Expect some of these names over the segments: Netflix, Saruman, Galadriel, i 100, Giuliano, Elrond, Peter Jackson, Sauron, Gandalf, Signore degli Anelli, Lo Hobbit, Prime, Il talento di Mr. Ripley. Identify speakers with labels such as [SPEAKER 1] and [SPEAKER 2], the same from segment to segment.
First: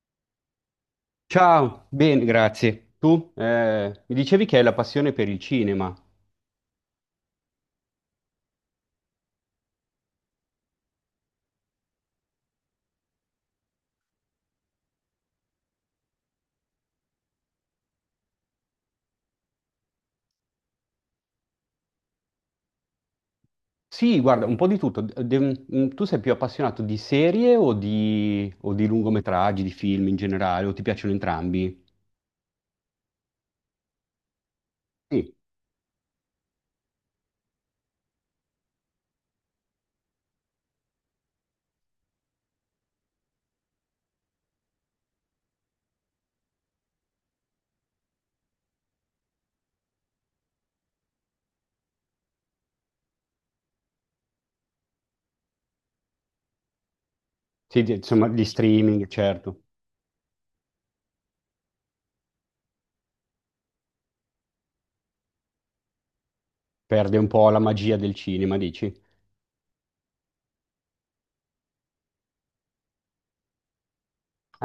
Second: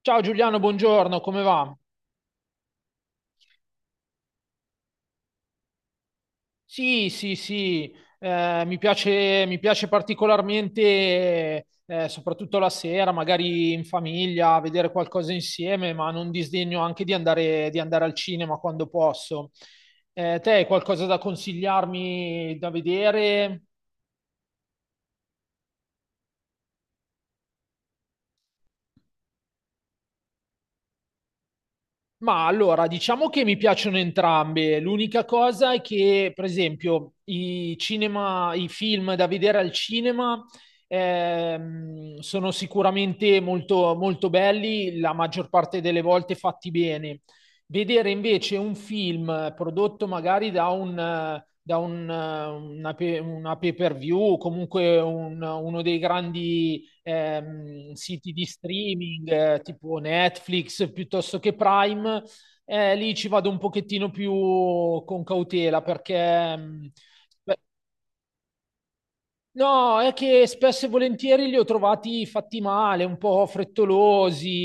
[SPEAKER 1] Ciao Giuliano, buongiorno, come va?
[SPEAKER 2] Ciao, bene, grazie. Tu mi dicevi che hai la passione per il cinema.
[SPEAKER 1] Sì, sì, sì, mi piace particolarmente, soprattutto la sera, magari in famiglia, vedere qualcosa insieme, ma non disdegno anche di andare al cinema quando posso. Te hai qualcosa da consigliarmi da vedere?
[SPEAKER 2] Sì, guarda, un po' di tutto. Tu sei più appassionato di serie o di lungometraggi, di film in generale, o ti piacciono entrambi?
[SPEAKER 1] Ma allora, diciamo che mi piacciono entrambe. L'unica
[SPEAKER 2] Sì.
[SPEAKER 1] cosa è che, per esempio, i film da vedere al cinema sono sicuramente molto, molto belli, la maggior parte delle volte fatti bene. Vedere invece un film prodotto magari da un, una, pe- una pay-per-view o comunque uno dei grandi
[SPEAKER 2] Sì, insomma,
[SPEAKER 1] siti
[SPEAKER 2] di
[SPEAKER 1] di
[SPEAKER 2] streaming,
[SPEAKER 1] streaming
[SPEAKER 2] certo.
[SPEAKER 1] tipo Netflix piuttosto che Prime, lì ci vado un pochettino più con cautela perché
[SPEAKER 2] Perde un po'
[SPEAKER 1] beh,
[SPEAKER 2] la magia del cinema, dici?
[SPEAKER 1] no, è che spesso e volentieri li ho trovati fatti male, un po'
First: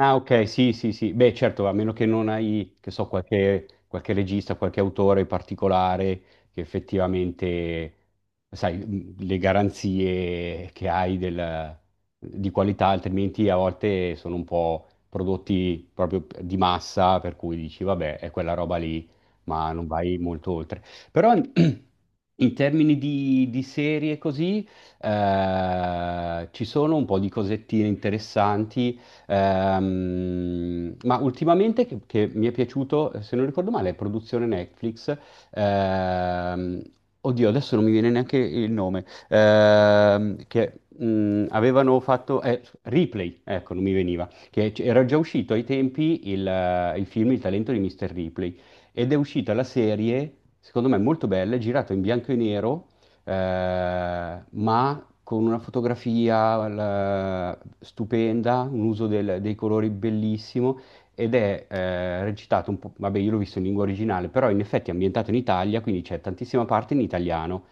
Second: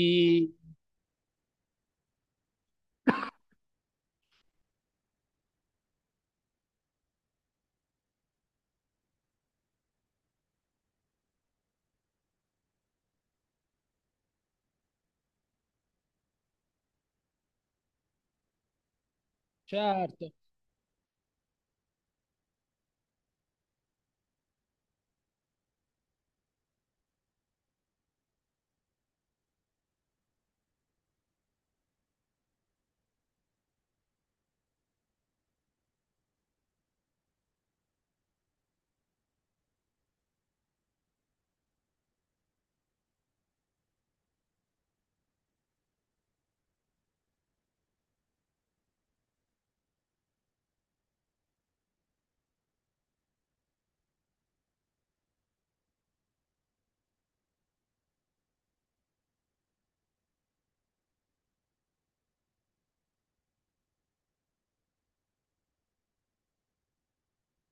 [SPEAKER 2] Ah, ok, sì, sì, sì. Beh, certo, a meno che non hai, che so, qualche regista, qualche autore particolare che effettivamente, sai, le garanzie di qualità, altrimenti a volte sono un po' prodotti proprio di massa, per cui dici, vabbè, è quella roba lì, ma non vai
[SPEAKER 1] Certo.
[SPEAKER 2] molto oltre. Però in termini di serie così, ci sono un po' di cosettine interessanti. Ma ultimamente che mi è piaciuto, se non ricordo male, è produzione Netflix. ehm, Oddio, adesso non mi viene neanche il nome. Che avevano fatto Ripley, ecco, non mi veniva, che era già uscito ai tempi il film Il talento di Mr. Ripley, ed è uscita la serie, secondo me molto bella, è girata in bianco e nero, ma con una fotografia stupenda, un uso dei colori bellissimo, ed è recitato un po', vabbè, io l'ho visto in lingua originale, però in effetti è ambientato in Italia, quindi c'è tantissima parte in italiano.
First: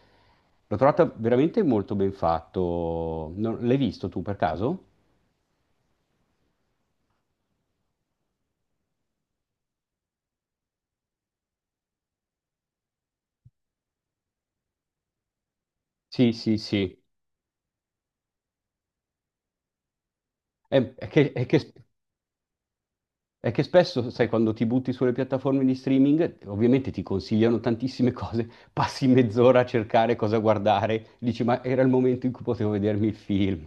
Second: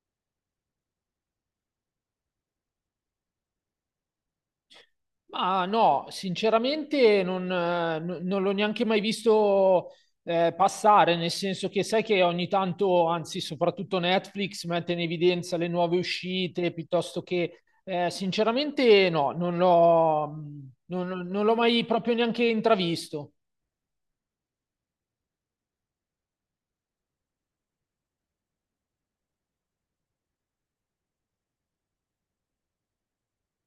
[SPEAKER 2] L'ho trovato veramente molto ben fatto. L'hai visto tu per caso?
[SPEAKER 1] Ma no, sinceramente non l'ho neanche mai visto passare, nel senso che sai che ogni tanto, anzi soprattutto Netflix, mette in evidenza le nuove
[SPEAKER 2] Sì, sì,
[SPEAKER 1] uscite,
[SPEAKER 2] sì.
[SPEAKER 1] piuttosto che sinceramente no,
[SPEAKER 2] È
[SPEAKER 1] non l'ho
[SPEAKER 2] che
[SPEAKER 1] mai proprio neanche intravisto.
[SPEAKER 2] è che spesso, sai, quando ti butti sulle piattaforme di streaming, ovviamente ti consigliano tantissime cose, passi mezz'ora a cercare cosa guardare, dici, ma era il momento in cui potevo vedermi il film.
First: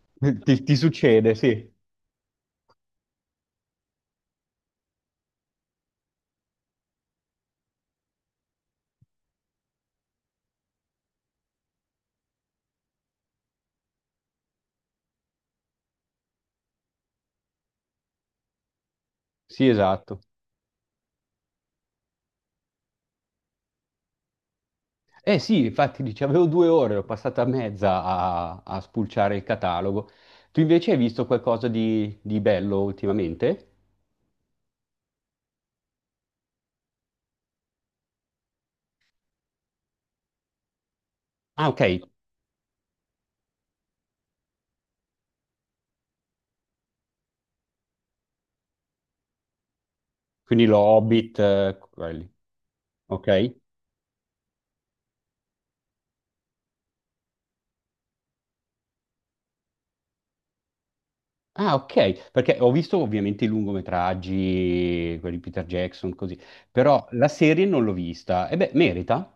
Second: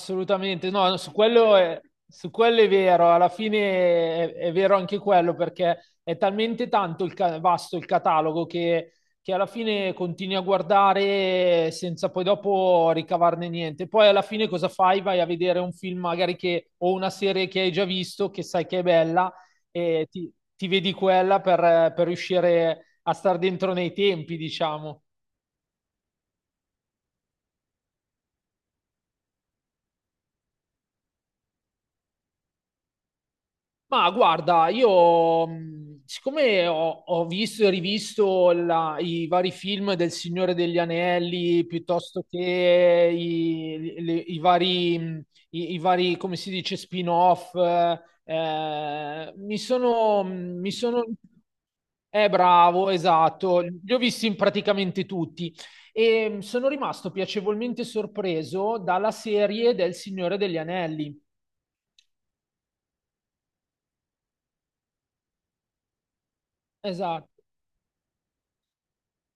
[SPEAKER 2] Ti, ti
[SPEAKER 1] no, no,
[SPEAKER 2] succede, sì.
[SPEAKER 1] su quello è vero, alla fine è vero anche quello perché è talmente tanto il vasto il catalogo che alla fine continui a guardare senza poi dopo ricavarne niente. Poi alla fine cosa fai? Vai a vedere un film magari che, o una serie che hai già visto, che sai che è bella
[SPEAKER 2] Sì,
[SPEAKER 1] e
[SPEAKER 2] esatto.
[SPEAKER 1] ti, ti vedi quella per riuscire a star dentro nei tempi, diciamo.
[SPEAKER 2] Eh sì, infatti dici, avevo due ore, l'ho passata mezza a spulciare il catalogo. Tu invece hai visto qualcosa di bello ultimamente?
[SPEAKER 1] Ma guarda, io siccome ho visto e rivisto i vari film del Signore degli Anelli,
[SPEAKER 2] Ah, ok,
[SPEAKER 1] piuttosto che i, le- i vari, i- i vari, come si dice, spin-off, mi sono,
[SPEAKER 2] quindi
[SPEAKER 1] mi
[SPEAKER 2] lo
[SPEAKER 1] sono...
[SPEAKER 2] Hobbit, quelli.
[SPEAKER 1] Bravo,
[SPEAKER 2] Ok.
[SPEAKER 1] esatto, li ho visti in praticamente tutti e sono rimasto piacevolmente sorpreso dalla serie del Signore degli Anelli.
[SPEAKER 2] Ah, ok, perché ho visto ovviamente i lungometraggi, quelli di Peter Jackson, così, però la
[SPEAKER 1] Esatto.
[SPEAKER 2] serie non l'ho vista. E beh, merita.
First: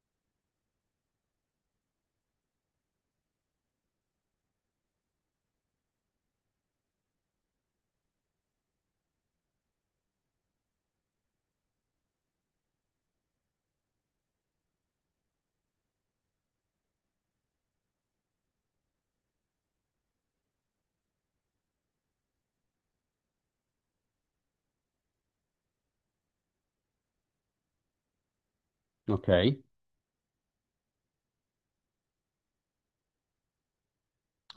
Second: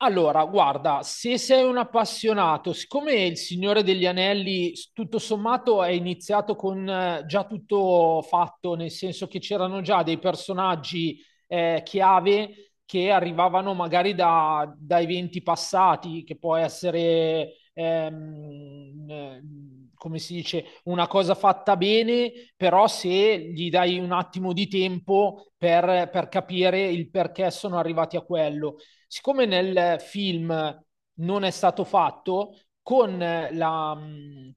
[SPEAKER 1] Allora, guarda, se sei un appassionato, siccome il Signore degli Anelli tutto sommato è iniziato con già tutto fatto, nel senso che c'erano già dei personaggi chiave che arrivavano magari da eventi passati, che può essere, come si dice, una cosa fatta bene, però se gli dai un attimo di tempo per capire il perché sono arrivati a quello.
[SPEAKER 2] Ok.
[SPEAKER 1] Siccome nel film non è stato fatto,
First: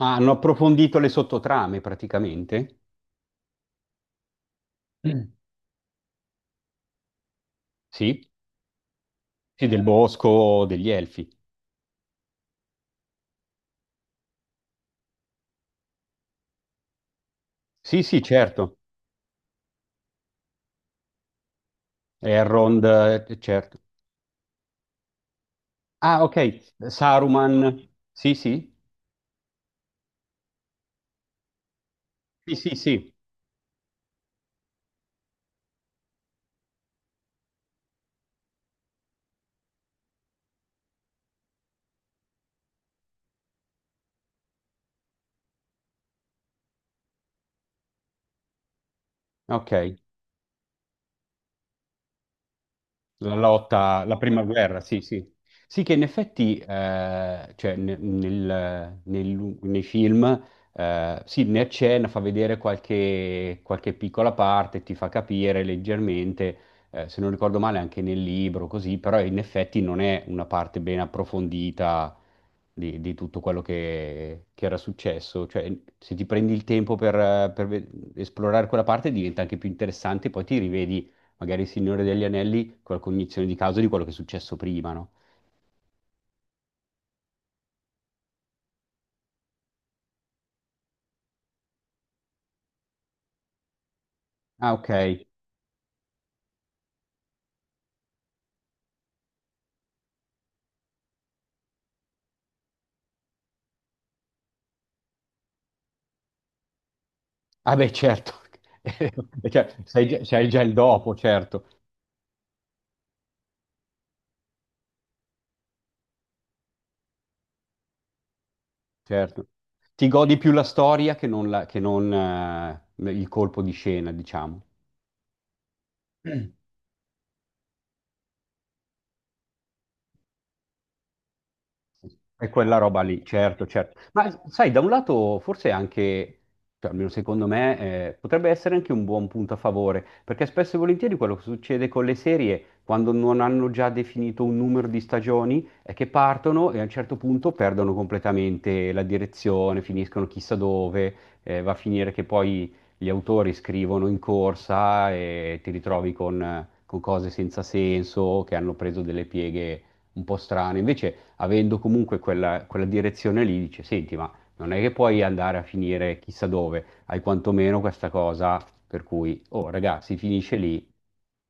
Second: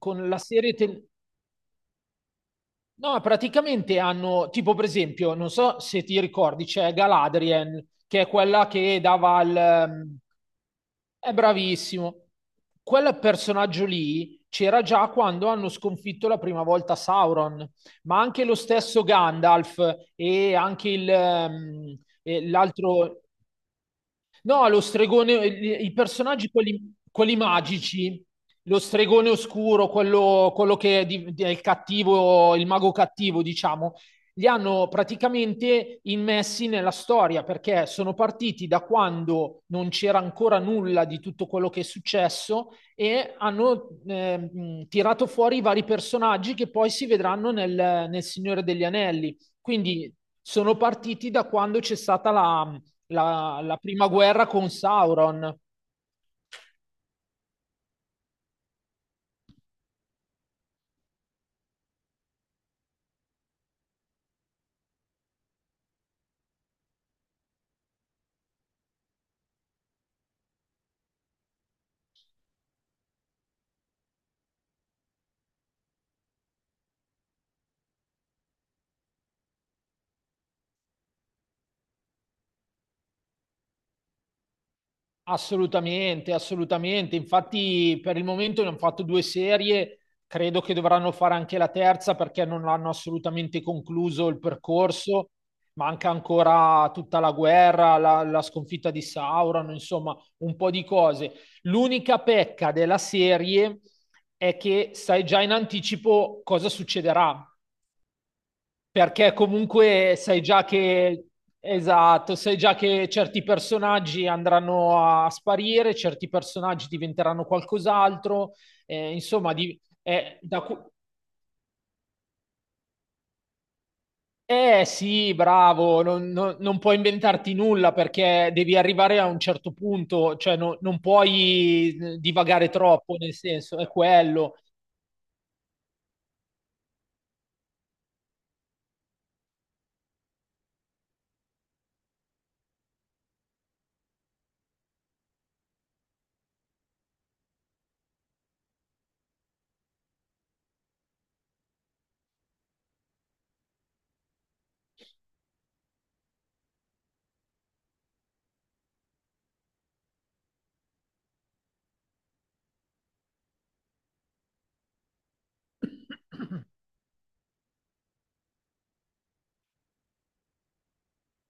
[SPEAKER 2] Ah, hanno
[SPEAKER 1] la serie...
[SPEAKER 2] approfondito le sottotrame praticamente.
[SPEAKER 1] No, praticamente hanno, tipo per
[SPEAKER 2] Mm.
[SPEAKER 1] esempio, non so se ti ricordi, c'è Galadriel, che
[SPEAKER 2] Sì,
[SPEAKER 1] è quella che dava
[SPEAKER 2] sì, del
[SPEAKER 1] il...
[SPEAKER 2] bosco, degli elfi.
[SPEAKER 1] È bravissimo. Quel personaggio lì c'era già quando hanno sconfitto la prima volta Sauron,
[SPEAKER 2] Sì,
[SPEAKER 1] ma
[SPEAKER 2] sì,
[SPEAKER 1] anche lo
[SPEAKER 2] certo.
[SPEAKER 1] stesso Gandalf e anche e
[SPEAKER 2] Elrond,
[SPEAKER 1] l'altro,
[SPEAKER 2] certo.
[SPEAKER 1] No, lo stregone, i
[SPEAKER 2] Ah,
[SPEAKER 1] personaggi,
[SPEAKER 2] ok.
[SPEAKER 1] quelli, quelli
[SPEAKER 2] Saruman.
[SPEAKER 1] magici,
[SPEAKER 2] Sì, sì.
[SPEAKER 1] lo stregone oscuro, quello che è, è il
[SPEAKER 2] Sì,
[SPEAKER 1] cattivo, il
[SPEAKER 2] sì,
[SPEAKER 1] mago
[SPEAKER 2] sì.
[SPEAKER 1] cattivo, diciamo, li hanno praticamente immessi nella storia perché sono partiti da quando non c'era ancora nulla di tutto quello che è successo e hanno tirato fuori i vari personaggi che poi si vedranno nel Signore degli Anelli.
[SPEAKER 2] Ok.
[SPEAKER 1] Quindi sono partiti da quando c'è stata
[SPEAKER 2] La
[SPEAKER 1] la
[SPEAKER 2] lotta,
[SPEAKER 1] prima
[SPEAKER 2] la prima
[SPEAKER 1] guerra con
[SPEAKER 2] guerra, sì, sì.
[SPEAKER 1] Sauron.
[SPEAKER 2] Sì, che in effetti, cioè, nei film, sì, ne accenna, fa vedere qualche piccola parte, ti fa capire leggermente, se non ricordo male anche nel libro, così, però in effetti non è una parte ben approfondita di tutto quello che era successo. Cioè, se ti prendi il tempo per esplorare quella parte, diventa anche più interessante, poi ti rivedi magari il Signore degli Anelli con la cognizione di causa di quello che è successo prima, no?
[SPEAKER 1] Assolutamente, assolutamente. Infatti, per il momento ne hanno fatto due serie. Credo che dovranno fare anche la terza perché non hanno assolutamente concluso il
[SPEAKER 2] Ah, ok.
[SPEAKER 1] percorso. Manca ancora tutta la guerra, la sconfitta di Sauron, insomma, un po' di cose. L'unica pecca della serie è che sai già in anticipo cosa succederà.
[SPEAKER 2] Ah, beh, certo.
[SPEAKER 1] Perché
[SPEAKER 2] Cioè,
[SPEAKER 1] comunque sai
[SPEAKER 2] sai già
[SPEAKER 1] già
[SPEAKER 2] il dopo,
[SPEAKER 1] che,
[SPEAKER 2] certo,
[SPEAKER 1] esatto, sai già che certi personaggi andranno a sparire, certi personaggi diventeranno qualcos'altro, eh,
[SPEAKER 2] certo.
[SPEAKER 1] insomma, di,
[SPEAKER 2] Ti godi
[SPEAKER 1] eh,
[SPEAKER 2] più
[SPEAKER 1] da
[SPEAKER 2] la
[SPEAKER 1] cu-
[SPEAKER 2] storia che non, il colpo di scena, diciamo.
[SPEAKER 1] sì, bravo, non puoi inventarti nulla perché devi arrivare a un certo punto, cioè non puoi
[SPEAKER 2] È
[SPEAKER 1] divagare
[SPEAKER 2] quella roba
[SPEAKER 1] troppo,
[SPEAKER 2] lì,
[SPEAKER 1] nel
[SPEAKER 2] certo,
[SPEAKER 1] senso, è
[SPEAKER 2] certo. Ma
[SPEAKER 1] quello.
[SPEAKER 2] sai, da un lato forse anche, cioè, almeno secondo me, potrebbe essere anche un buon punto a favore, perché spesso e volentieri quello che succede con le serie, quando non hanno già definito un numero di stagioni, è che partono e a un certo punto perdono completamente la direzione, finiscono chissà dove, va a finire che poi gli autori scrivono in corsa e ti ritrovi con cose senza senso, che hanno preso delle pieghe un po' strane. Invece avendo comunque quella direzione lì, dice, senti, ma non è che puoi andare a finire chissà dove, hai quantomeno questa cosa per cui, oh ragazzi, finisce lì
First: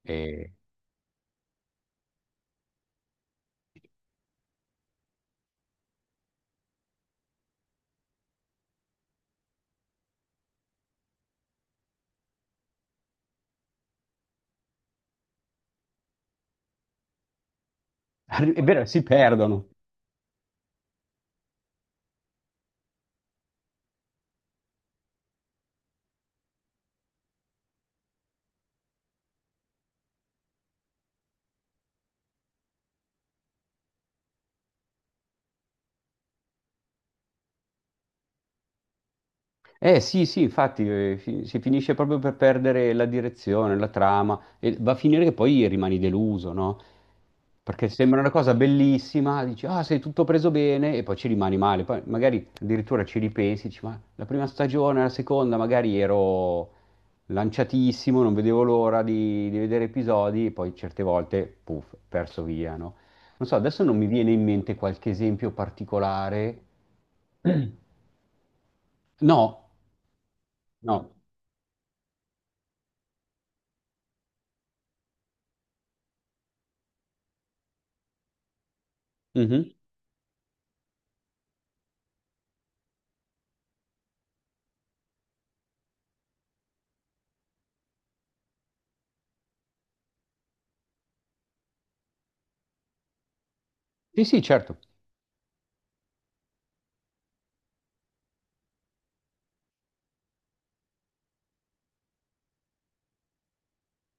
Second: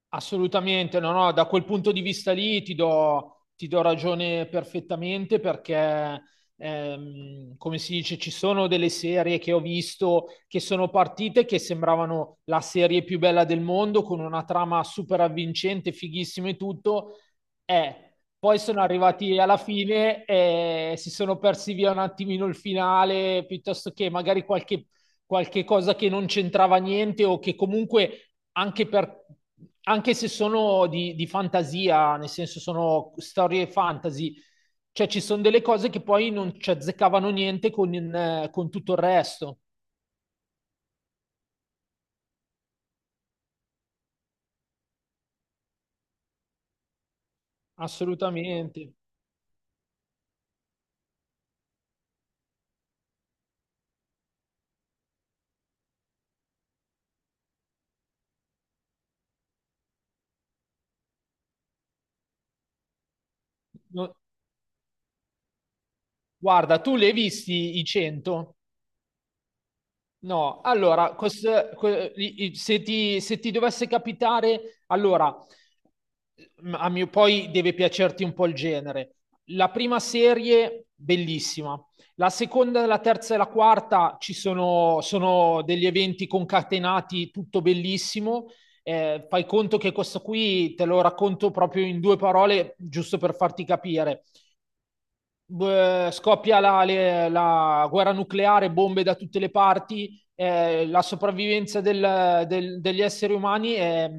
[SPEAKER 2] e,
[SPEAKER 1] Assolutamente, no, no, da quel punto di vista lì ti do ragione perfettamente perché, come si dice, ci sono delle serie che ho visto che sono partite che sembravano la serie più bella del mondo, con una trama super avvincente, fighissima e tutto, e poi
[SPEAKER 2] è
[SPEAKER 1] sono
[SPEAKER 2] vero, si
[SPEAKER 1] arrivati alla
[SPEAKER 2] perdono.
[SPEAKER 1] fine e si sono persi via un attimino il finale, piuttosto che magari qualche cosa che non c'entrava niente o che comunque anche, per, anche se sono di fantasia, nel senso sono storie fantasy, cioè ci sono delle cose che poi non ci azzeccavano niente con, con tutto il resto,
[SPEAKER 2] Eh sì, sì, infatti si finisce proprio per perdere la direzione, la trama, e va a finire che poi rimani deluso, no? Perché sembra una cosa
[SPEAKER 1] assolutamente.
[SPEAKER 2] bellissima, dici, ah, sei tutto preso bene, e poi ci rimani male. Poi magari addirittura ci ripensi, dici, ma la prima stagione, la seconda, magari ero lanciatissimo, non vedevo l'ora di vedere episodi, e poi certe volte, puff, perso via, no? Non so, adesso non mi
[SPEAKER 1] No-
[SPEAKER 2] viene in mente qualche esempio particolare.
[SPEAKER 1] Guarda, tu le hai visti i 100?
[SPEAKER 2] No,
[SPEAKER 1] No,
[SPEAKER 2] no.
[SPEAKER 1] allora, se ti, se ti dovesse capitare, allora, a mio, poi deve piacerti un po' il genere. La
[SPEAKER 2] Mhm.
[SPEAKER 1] prima serie, bellissima. La seconda, la terza e la quarta ci sono, sono degli eventi concatenati, tutto bellissimo. Fai conto che questo qui te lo racconto proprio in due parole, giusto per farti
[SPEAKER 2] Sì,
[SPEAKER 1] capire
[SPEAKER 2] sì, certo.
[SPEAKER 1] scoppia la guerra nucleare, bombe da tutte le parti, la sopravvivenza degli esseri umani è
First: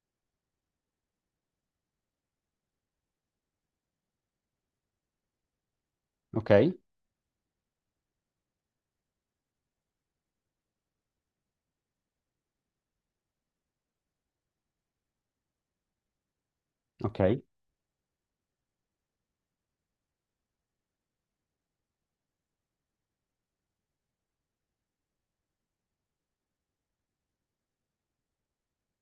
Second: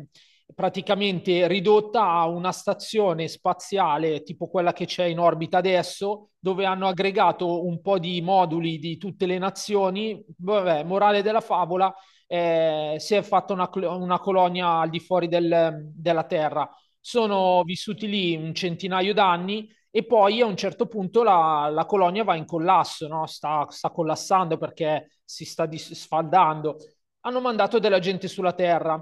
[SPEAKER 1] praticamente ridotta a una stazione spaziale tipo quella che c'è in orbita adesso,
[SPEAKER 2] Ok,
[SPEAKER 1] dove hanno aggregato un po' di moduli di tutte le nazioni. Vabbè, morale della favola, si è fatta una colonia al di fuori della Terra.
[SPEAKER 2] ok.
[SPEAKER 1] Sono vissuti lì un centinaio d'anni e poi a un certo punto la colonia va in collasso, no? Sta collassando perché si sta sfaldando. Hanno mandato della gente sulla Terra.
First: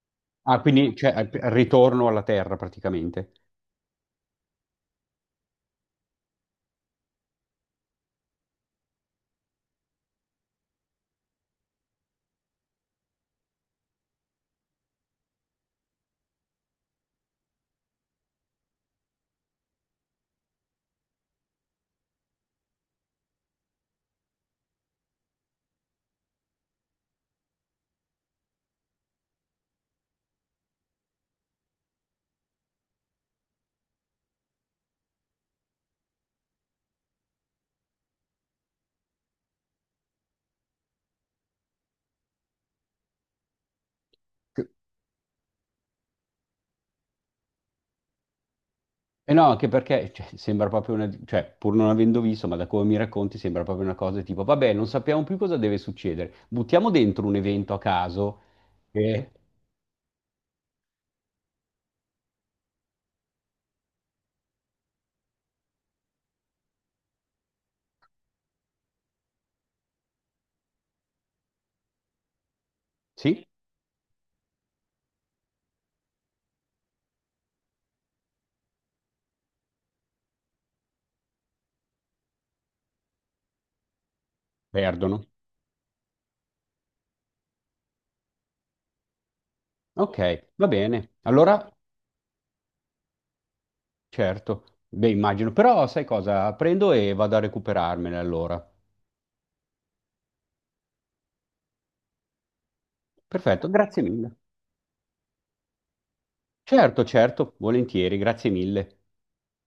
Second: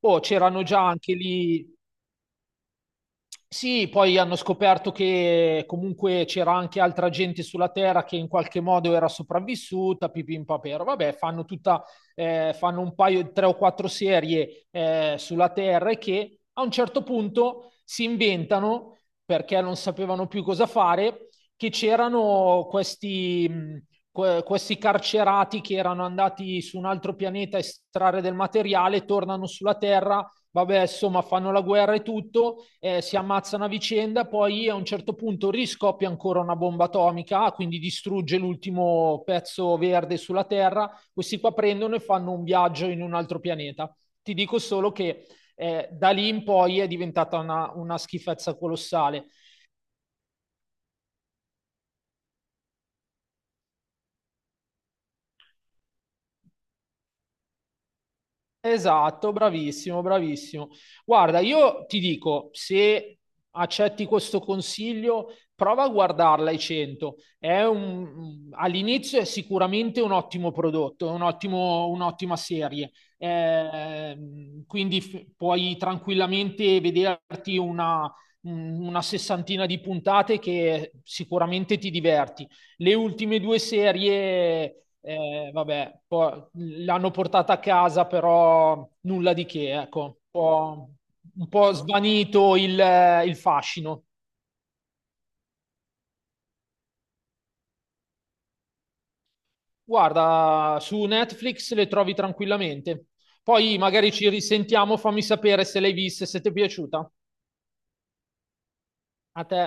[SPEAKER 1] Oh,
[SPEAKER 2] Ah,
[SPEAKER 1] c'erano già
[SPEAKER 2] quindi cioè,
[SPEAKER 1] anche
[SPEAKER 2] al
[SPEAKER 1] lì,
[SPEAKER 2] ritorno alla Terra praticamente.
[SPEAKER 1] sì, poi hanno scoperto che comunque c'era anche altra gente sulla Terra che in qualche modo era sopravvissuta, pipim papero. Vabbè, fanno tutta, fanno un paio, tre o quattro serie sulla Terra e che a un certo punto si inventano, perché non sapevano più cosa fare, che c'erano questi carcerati che erano andati su un altro pianeta a estrarre del materiale, tornano sulla Terra vabbè, insomma, fanno la guerra e tutto, si ammazzano a vicenda, poi a un certo punto riscoppia ancora una bomba atomica, quindi distrugge l'ultimo pezzo verde sulla Terra. Questi qua prendono e fanno un viaggio in un altro pianeta. Ti dico solo che da lì in poi è diventata una schifezza colossale.
[SPEAKER 2] E no, anche perché cioè, sembra proprio una... cioè, pur non avendo visto, ma da come mi racconti, sembra proprio una cosa tipo, vabbè, non sappiamo più cosa deve succedere. Buttiamo dentro un evento a caso e...
[SPEAKER 1] Esatto, bravissimo, bravissimo. Guarda, io ti dico, se accetti questo consiglio, prova a guardarla ai 100. All'inizio è sicuramente un ottimo prodotto, è un un'ottima serie.
[SPEAKER 2] Sì,
[SPEAKER 1] Puoi tranquillamente vederti una sessantina di puntate che sicuramente ti diverti. Le ultime due serie
[SPEAKER 2] perdono.
[SPEAKER 1] vabbè, l'hanno portata a casa, però nulla di che, ecco,
[SPEAKER 2] Ok, va bene.
[SPEAKER 1] un
[SPEAKER 2] Allora,
[SPEAKER 1] po' svanito il fascino.
[SPEAKER 2] certo. Beh, immagino. Però sai cosa? Prendo e vado a recuperarmene allora.
[SPEAKER 1] Guarda, su Netflix le trovi tranquillamente.
[SPEAKER 2] Perfetto,
[SPEAKER 1] Poi
[SPEAKER 2] grazie
[SPEAKER 1] magari ci
[SPEAKER 2] mille.
[SPEAKER 1] risentiamo, fammi sapere se l'hai vista e se ti è
[SPEAKER 2] Certo,
[SPEAKER 1] piaciuta.
[SPEAKER 2] certo, volentieri, grazie mille.
[SPEAKER 1] A te.